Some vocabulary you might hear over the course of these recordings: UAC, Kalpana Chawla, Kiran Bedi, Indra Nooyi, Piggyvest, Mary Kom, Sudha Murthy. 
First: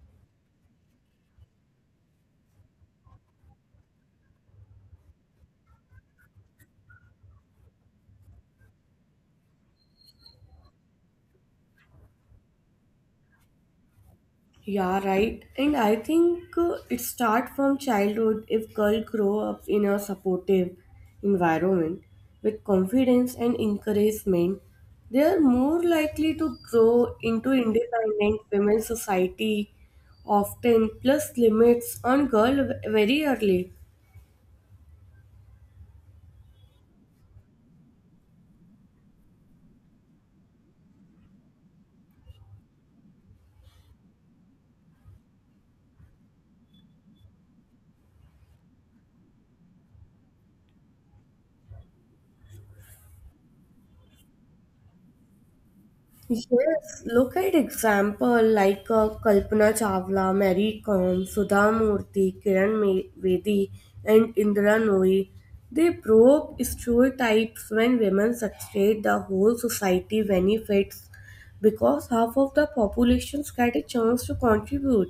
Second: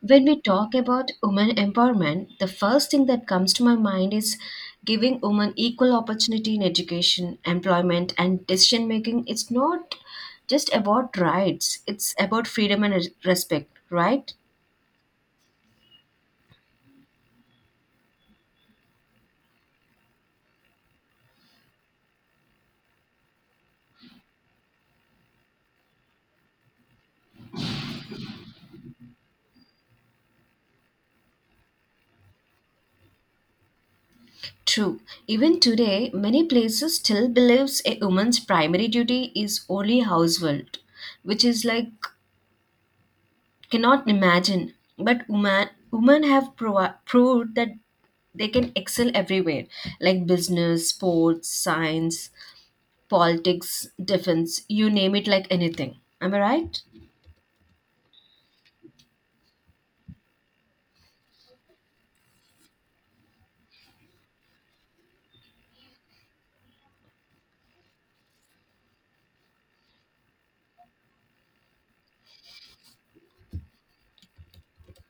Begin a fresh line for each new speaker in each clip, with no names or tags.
When we talk about women empowerment, the first thing that comes to my mind is giving women equal opportunity in education, employment, and decision making. It's not just about rights, it's about freedom and respect, right?
Yeah, right. And I think it starts from childhood. If girls grow up in a supportive environment with confidence and encouragement, they are more likely to grow into independent women. Society often plus limits on girl very early.
True. Even today, many places still believes a woman's primary duty is only household, which is like cannot imagine. But women have proved that they can excel everywhere, like business, sports, science, politics, defense. You name it, like anything. Am I right?
Yes, look at example like Kalpana Chawla, Mary Kom, Sudha Murthy, Kiran Bedi, and Indra Nooyi. They broke stereotypes. When women succeed, the whole society benefits because half of the populations get a chance to contribute.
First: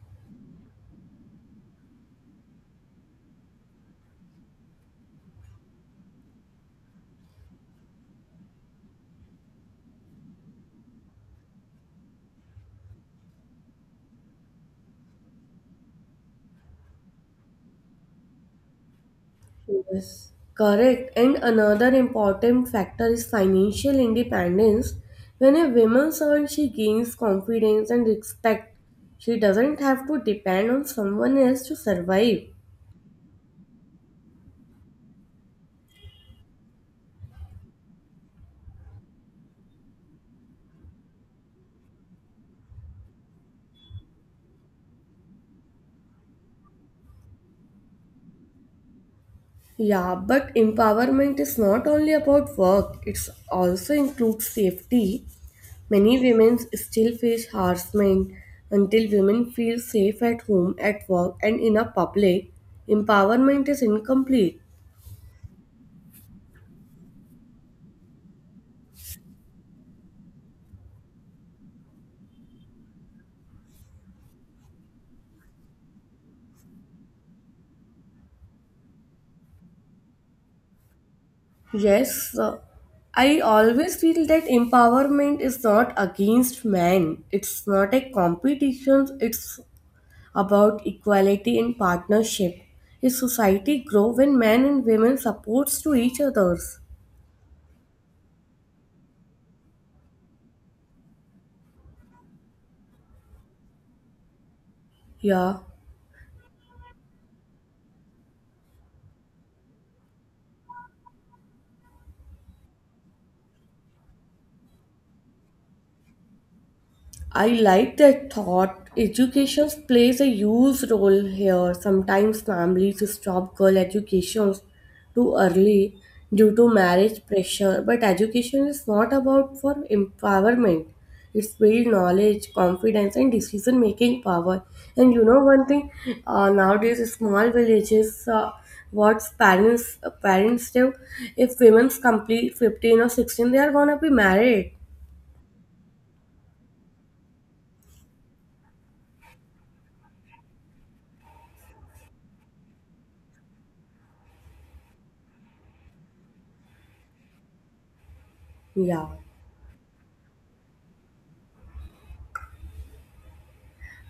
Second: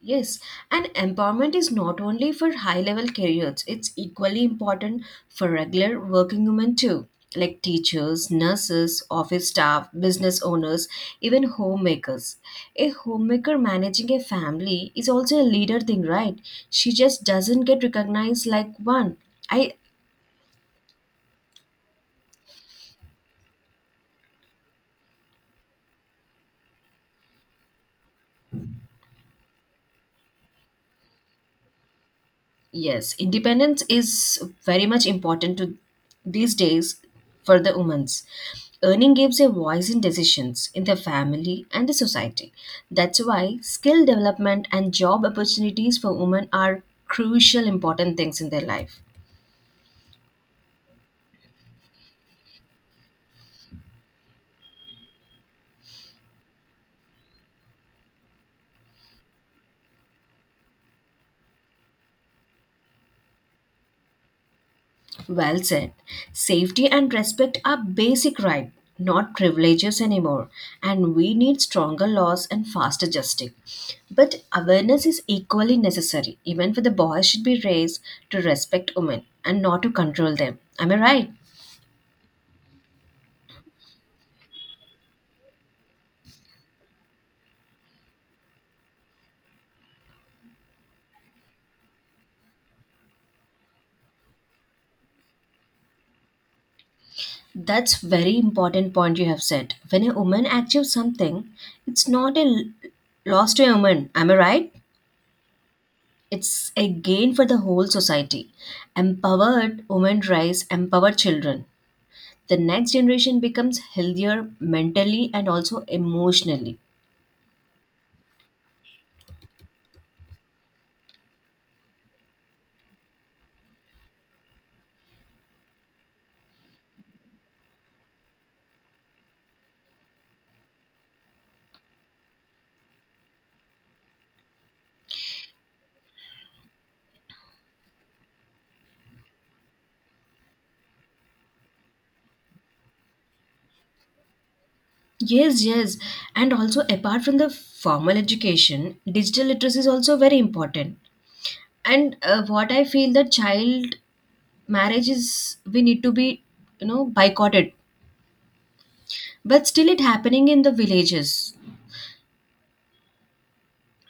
Yes, and empowerment is not only for high level careers, it's equally important for regular working women too, like teachers, nurses, office staff, business owners, even homemakers. A homemaker managing a family is also a leader thing, right? She just doesn't get recognized like one. I,
Yes, correct. And another important factor is financial independence. When a woman earns, she gains confidence and respect. She doesn't have to depend on someone else to survive.
Yes, independence is very much important to these days for the women's. Earning gives a voice in decisions in their family and the society. That's why skill development and job opportunities for women are crucial important things in their life.
Yeah, but empowerment is not only about work, it also includes safety. Many women still face harassment. Until women feel safe at home, at work, and in a public, empowerment is incomplete.
Well said. Safety and respect are basic rights, not privileges anymore, and we need stronger laws and faster justice. But awareness is equally necessary. Even for the boys should be raised to respect women and not to control them. Am I right?
Yes, I always feel that empowerment is not against men. It's not a competition. It's about equality and partnership. A society grow when men and women supports to each others.
That's very important point you have said. When a woman achieves something, it's not a loss to a woman. Am I right?
Yeah.
It's a gain for the whole society. Empowered women raise empowered children. The next generation becomes healthier, mentally and also emotionally.
I like that thought. Education plays a huge role here. Sometimes families stop girl educations too early due to marriage pressure. But education is not about for empowerment. It's build knowledge, confidence, and decision making power. And you know one thing, nowadays small villages, what parents do, if women's complete 15 or 16, they are gonna be married.
Yes, yes. And also, apart from the formal education, digital literacy is also very important. And what I feel that child marriage is we need to be boycotted,
Yeah.
but still it happening in the villages.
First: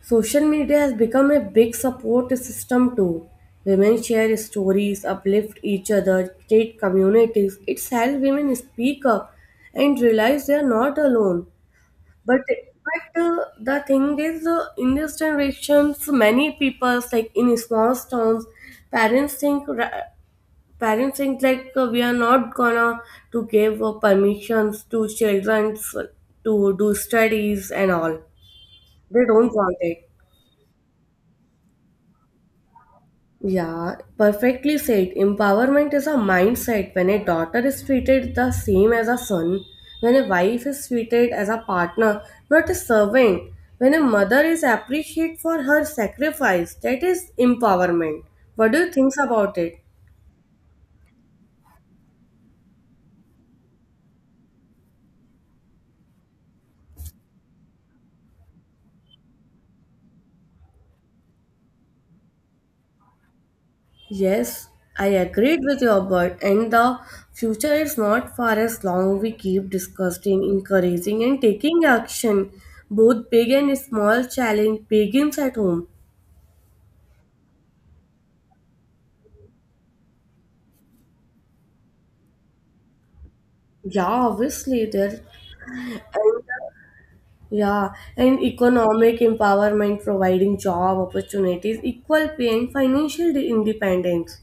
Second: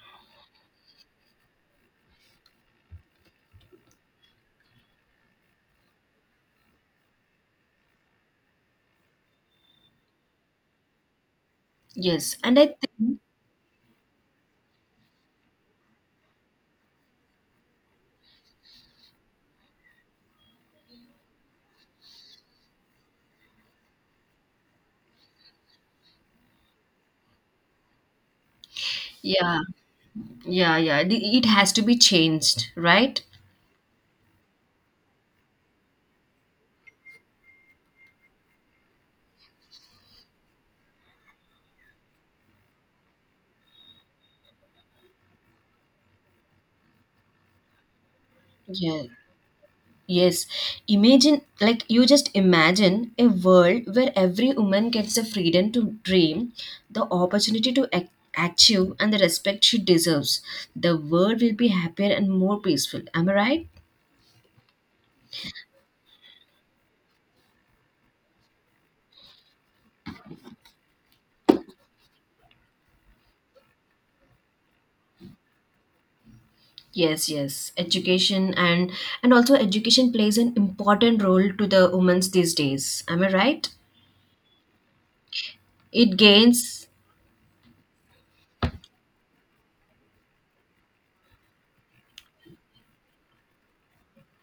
Social media has become a big support system too. Women share stories, uplift each other, create communities. It's helped women speak up and realize they are not alone.
Yes,
But
and I think,
but the thing is, in this generation, so many people like in small towns, parents think ra- parents think like we are not gonna to give permissions to children to do studies and all. They don't
yeah,
want it.
yeah, yeah, it has to be changed, right?
Yeah, perfectly said. Empowerment is a mindset. When a daughter is treated the same as a son, when a wife is treated as a partner, not a servant, when a mother is appreciated for her sacrifice, that is empowerment. What do you
Yeah.
think about it?
Yes, imagine like you just imagine a world where every woman gets the freedom to dream, the opportunity to achieve, and the respect she deserves. The world will be happier and more peaceful. Am I right?
Yes, I agreed with your word, and the future is not far as long we keep discussing, encouraging, and taking action. Both big and small challenge begins at home.
Yes, yes. Education and also education plays an important role to the women's these days. Am I right?
Yeah, obviously there.
It
And,
gains.
yeah, and economic empowerment, providing job opportunities, equal pay, and financial independence.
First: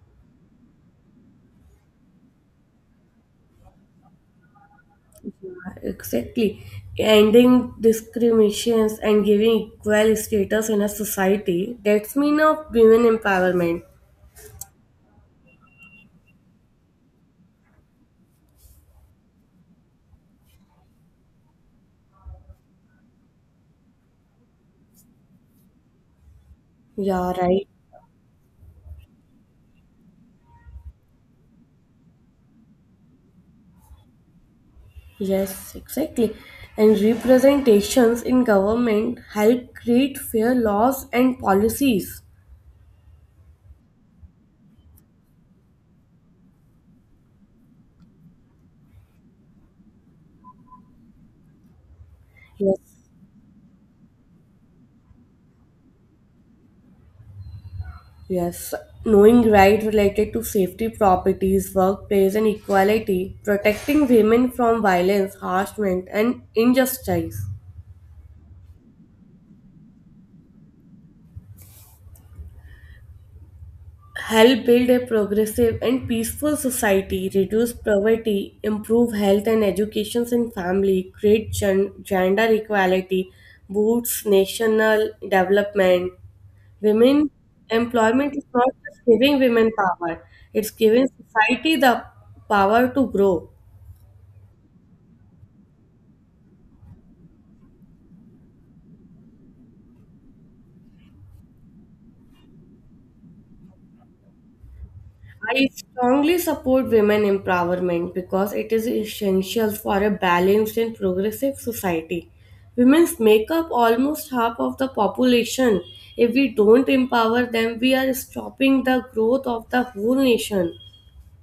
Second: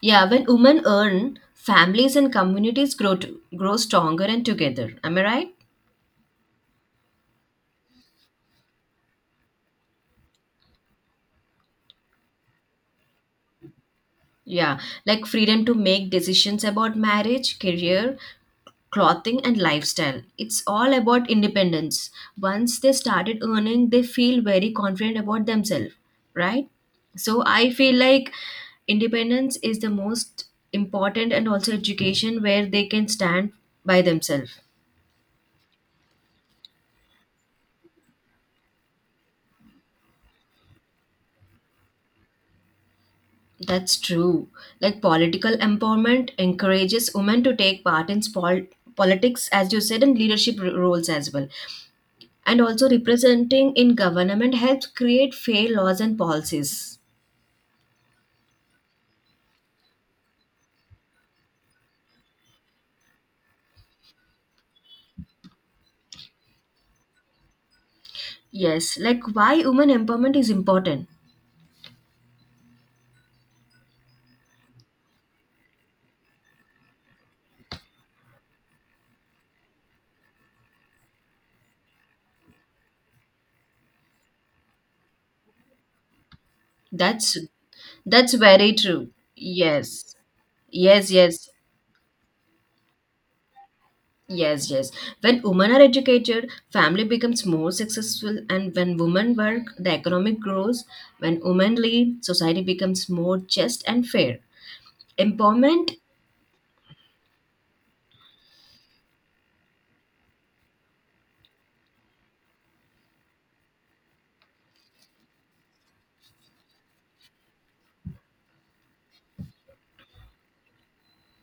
Yeah, when women earn, families and communities grow stronger and together. Am I right?
Yeah, exactly. Ending discriminations and giving equal status in a society. That's mean of women empowerment.
Yeah, like freedom to make decisions about marriage, career, clothing, and lifestyle. It's all about independence. Once they started earning, they feel very confident about themselves, right?
Yeah,
So
right.
I feel like independence is the most important, and also education where they can stand by themselves.
Yes, exactly. And representations in government help create fair laws and policies.
That's true. Like political empowerment encourages women to take part in politics, as you said, and leadership roles as well. And
Yes.
also representing in government helps create fair laws and policies.
Yes, knowing rights related to safety properties, workplace, and equality, protecting women from violence, harassment, and injustice.
Yes, like why women empowerment is important.
Help build a progressive and peaceful society, reduce poverty, improve health and education in family, create gender equality, boosts national development. Women
That's that's
employment is not
very
just
true.
giving women
Yes.
power, it's giving
Yes, yes.
society the power to grow.
Yes, yes. When women are educated, family becomes more successful, and when women work, the economic grows. When women lead, society becomes more just and fair.
I
Empowerment.
strongly support women empowerment because it is essential for a balanced and progressive society. Women make up almost half of the population. If we don't empower them, we are stopping the growth of the whole nation.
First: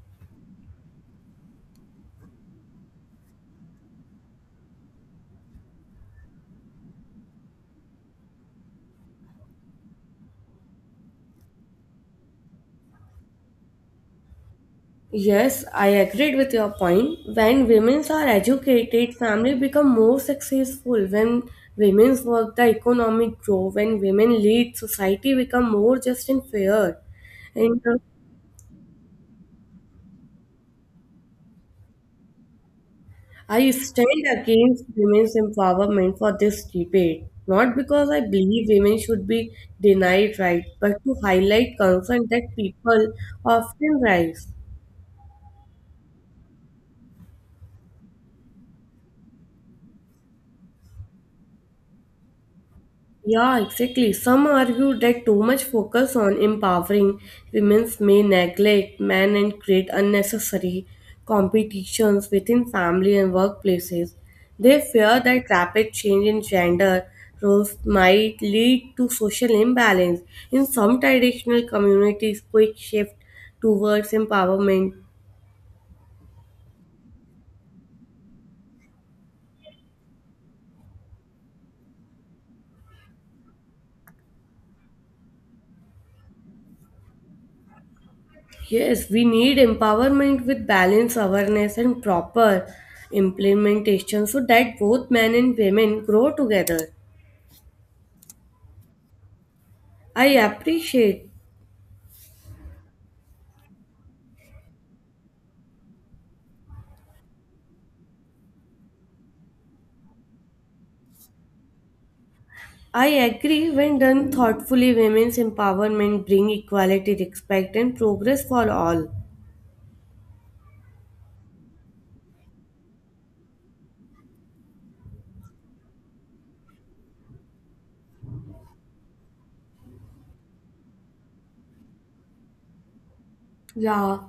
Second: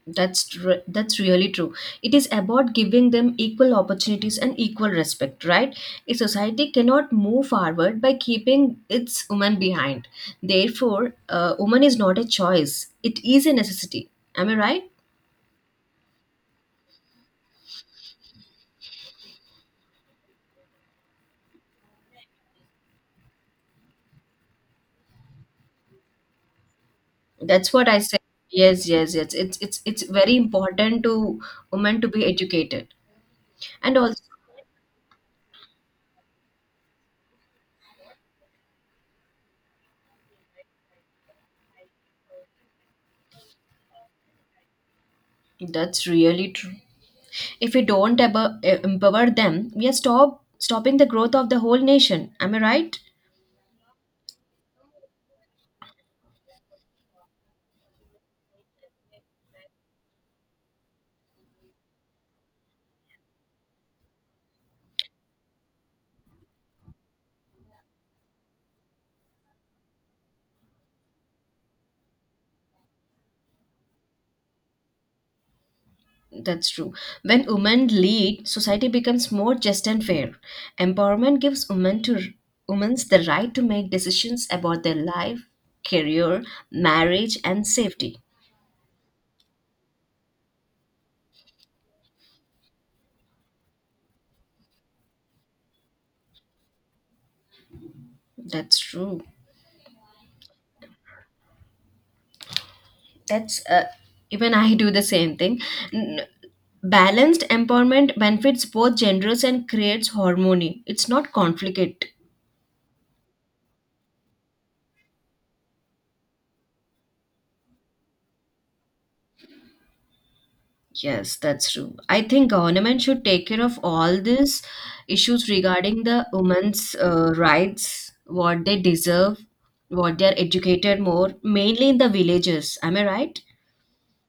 That's really true. It is about giving them equal opportunities and equal respect, right? A society cannot move forward by keeping its woman behind. Therefore, woman is not a choice; it is a necessity. Am I right?
Yes, I agreed with your point. When women are educated, family become more successful. When women work, the economic grow. When women lead, society become more just and fair.
That's
And
what I say. Yes, yes, yes. It's very important to women to be educated,
I
and also
stand against women's empowerment for this debate, not because I believe women should be denied rights, but to highlight concern that people often raise.
that's really true. If we don't empower them, we are stopping the growth of the whole nation. Am I right?
Yeah, exactly. Some argue that too much focus on empowering women may neglect men and create unnecessary competitions within family and workplaces. They fear that rapid change in gender roles might lead to social imbalance. In some traditional communities, quick shift towards empowerment.
That's true. When women lead, society becomes more just and fair. Empowerment gives women to women's the right to make decisions about their life, career, marriage, and safety.
Yes, we need empowerment with balance, awareness, and proper implementation so that both men and women grow together.
That's true.
I appreciate.
That's even I do the same thing. N- Balanced empowerment benefits both genders and creates harmony. It's not conflict.
I agree, when done thoughtfully, women's empowerment bring equality, respect, and progress for all.
Yes, that's true. I think government should take care of all these issues regarding the women's rights, what they deserve, what they are educated more, mainly in the villages. Am I right?
Yeah,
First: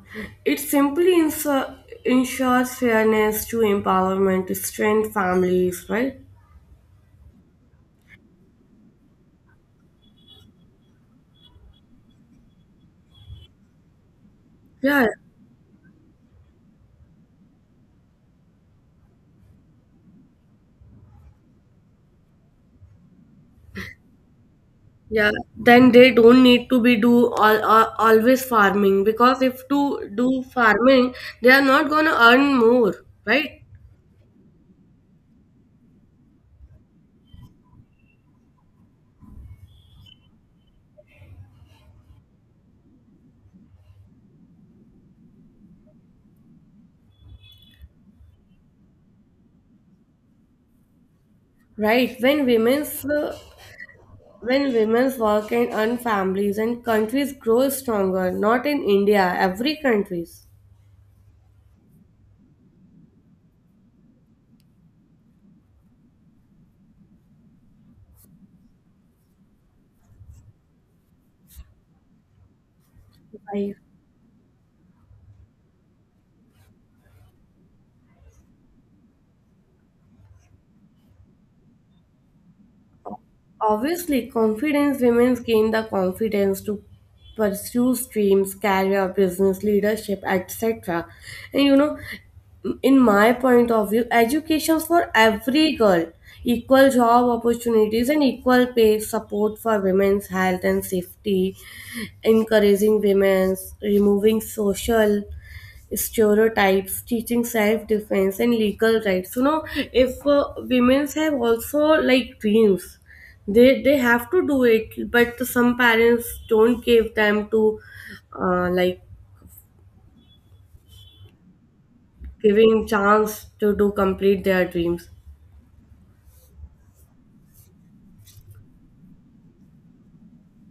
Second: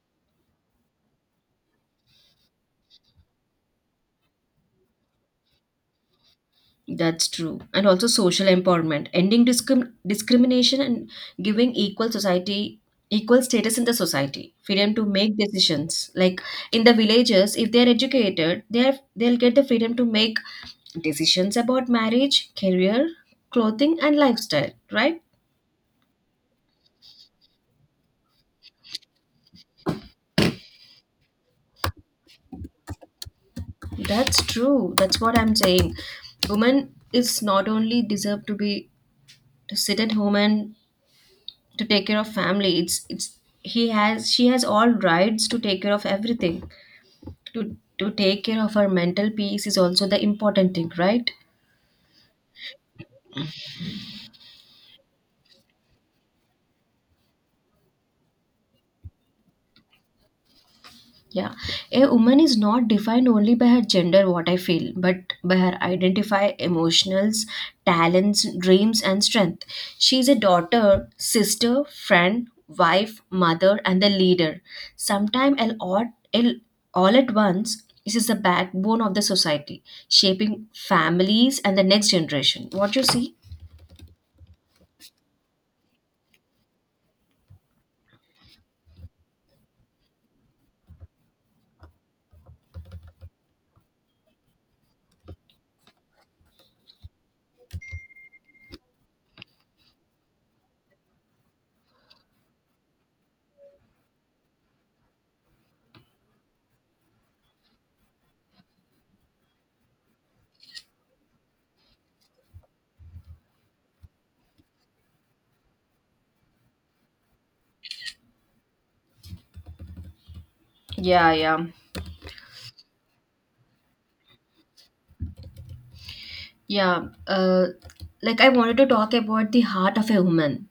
it simply ensures fairness to empowerment, to strength families, right?
That's true. And also social empowerment, ending discrimination and giving equal status in the society, freedom to
Yeah.
make decisions. Like in the villages, if they are educated, they'll get the freedom to make decisions about marriage, career, clothing, and lifestyle, right?
Yeah, then they don't need to be do always farming, because if to do farming, they are not gonna earn more, right?
That's true. That's what I'm saying. Women is not only deserve to sit at home and to take care of family. It's he has she has all rights to take care of everything. To take care of her mental peace is also the important thing, right?
Right. When women's work and earn, families and countries grow stronger, not in India, every countries.
Yeah, a woman is not defined only by her gender, what I feel, but by her identify, emotionals, talents, dreams, and strength. She is a daughter, sister, friend, wife,
Right.
mother, and the leader. Sometimes all at once, this is the backbone of the society, shaping families and the next generation. What you see?
Obviously, confidence women gain the confidence to pursue dreams, career, business, leadership, etc. And you know, in my point of view, education for every girl, equal job opportunities, and equal pay, support for women's health and safety, encouraging women's, removing social stereotypes, teaching self-defense and legal rights. You know, if women have also like dreams, they have to do it. But some parents don't give them to like
Yeah, yeah,
giving chance to do complete their dreams.
yeah. Like I wanted to talk about the heart of a woman.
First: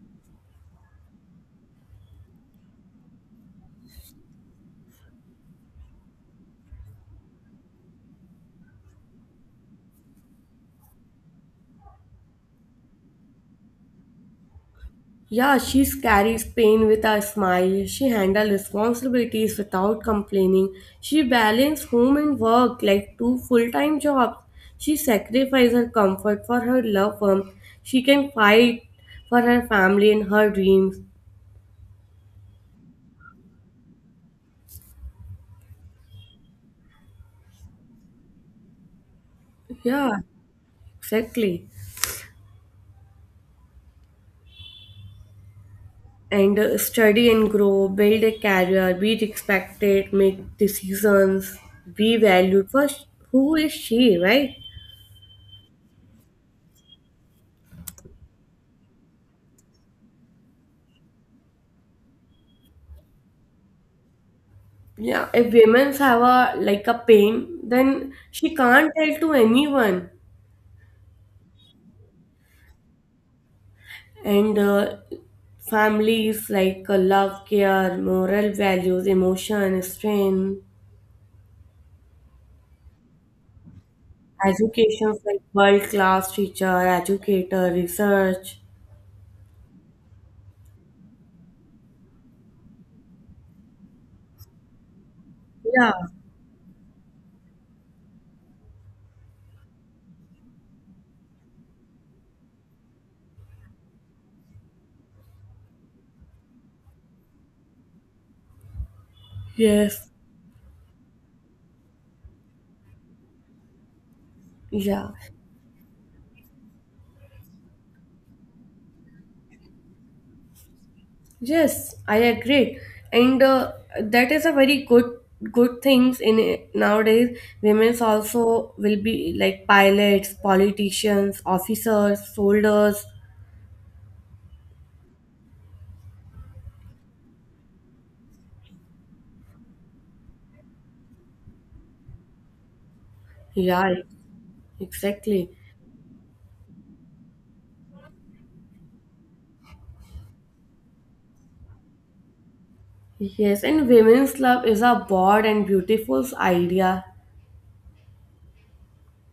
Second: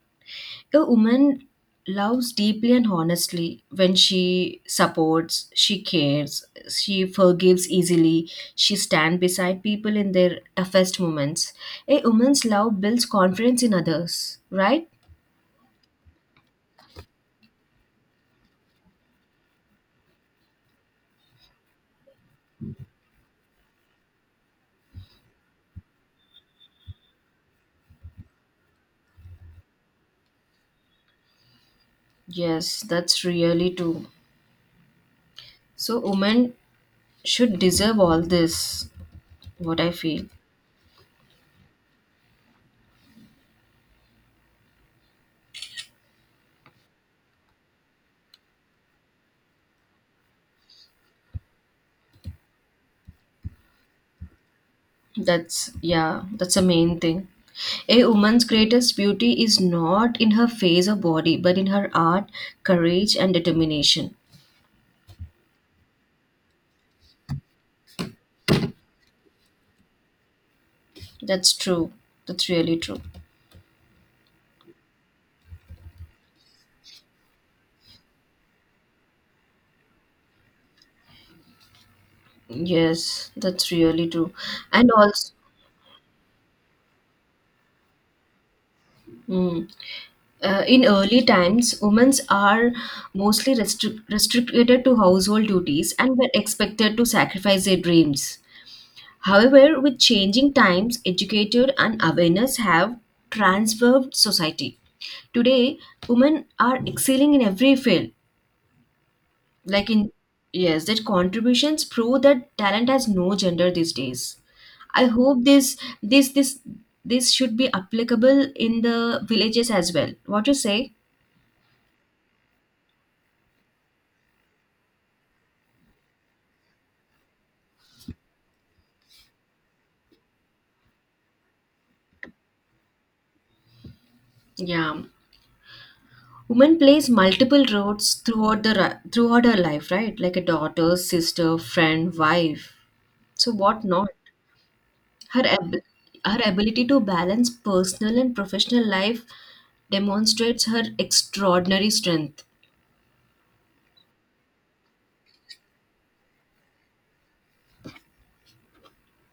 A woman loves deeply and honestly. When she supports, she cares, she forgives easily, she stands beside people in their toughest moments. A woman's love builds confidence in others, right?
Yeah, she carries pain with a smile. She handles responsibilities without complaining. She balances home and work like two full time jobs. She sacrifices her comfort for her loved ones. She can fight for her family and her dreams.
Yes, that's really true. So women should deserve all this, what I
Yeah,
feel.
exactly. And study and grow, build a career, be respected, make decisions, be valued. First, who is she, right?
That's, yeah, that's the main thing. A woman's greatest beauty is not in her face or body, but in her art, courage, and determination.
Yeah, if women have a like a pain, then she can't tell to anyone.
That's true. That's really true.
And families like love, care, moral values, emotion, strength,
Yes, that's really true. And
educations
also,
like world class teacher, educator, research.
mm, in early times, women are mostly restricted to household
Yeah.
duties and were expected to sacrifice their dreams. However, with changing times, educated and awareness have transformed society. Today, women are excelling in every field, like
Yes.
in yes, that contributions prove that talent has no gender these days. I
Yeah.
hope this should be applicable in the villages as well. What you say?
Yes, I agree, and that is a very good things in nowadays. Women also will be like pilots, politicians, officers, soldiers.
Yeah, woman plays multiple roles throughout her life, right? Like a daughter, sister, friend, wife, so what
Yeah,
not. her
exactly.
ab- her ability to balance personal and professional life demonstrates her extraordinary strength.
Yes, and women's love is a broad and beautiful idea.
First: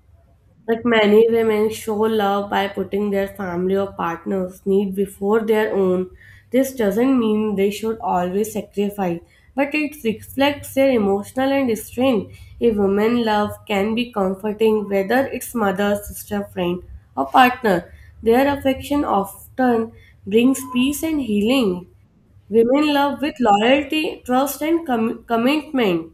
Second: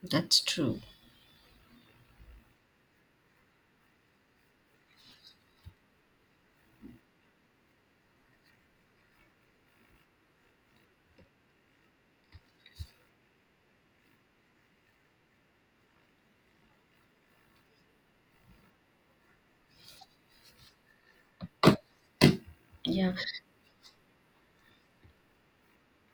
That's true.
Like many women show love by putting their family or partner's need before their own. This doesn't mean they should always sacrifice, but it reflects their emotional and strength. A woman's love can be comforting whether it's mother, sister, friend, or partner. Their affection often brings peace and healing. Women
Yeah.
love with loyalty, trust, and commitment.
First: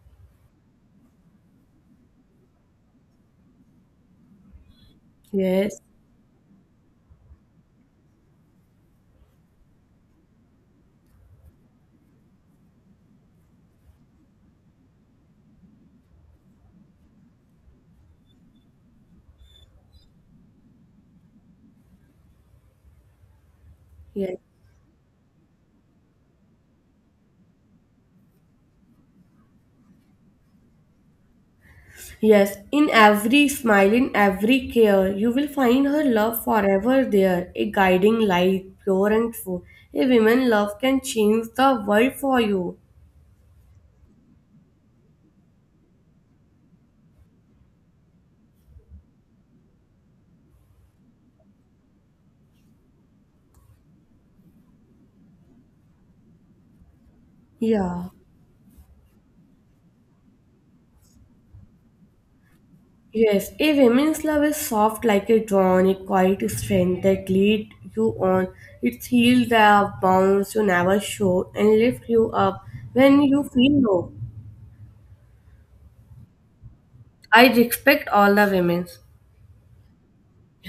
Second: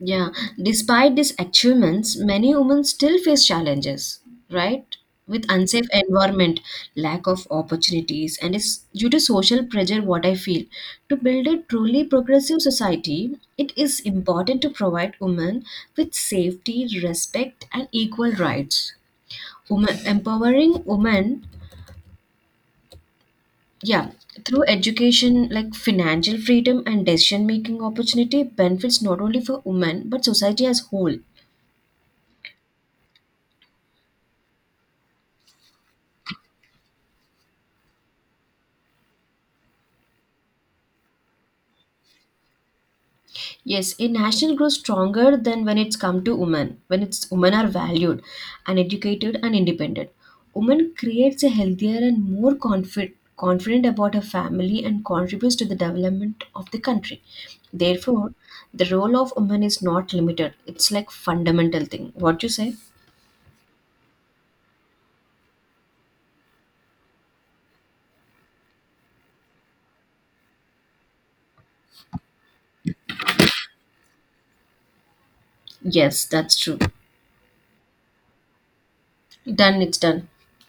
Yeah, despite these achievements, many women still face challenges, right? With
Yes,
unsafe environment, lack of opportunities, and it's due to social pressure, what I feel. To build a truly progressive society, it is important to provide women with safety, respect, and equal rights. Women empowering women, yeah,
yes.
through education, like financial freedom and decision making opportunity benefits not only for women but society as whole.
Yes, in every smile, in every care, you will find her love forever there, a guiding light, pure and true. A woman's love can change the world for you.
Yes, a nation grows stronger than when it's come to women, when it's women are valued and educated and independent. Women creates a healthier and more confident about her family and contributes to the development of the country.
Yeah.
Therefore, the role of women is not limited. It's like fundamental thing. What you say?
Yes, a woman's love is soft like a dawn, a quiet strength that leads you on. It heals the bounds you never showed and lifts you up when you feel low.
Yes, that's true.
I respect all the women.
Done, it's done.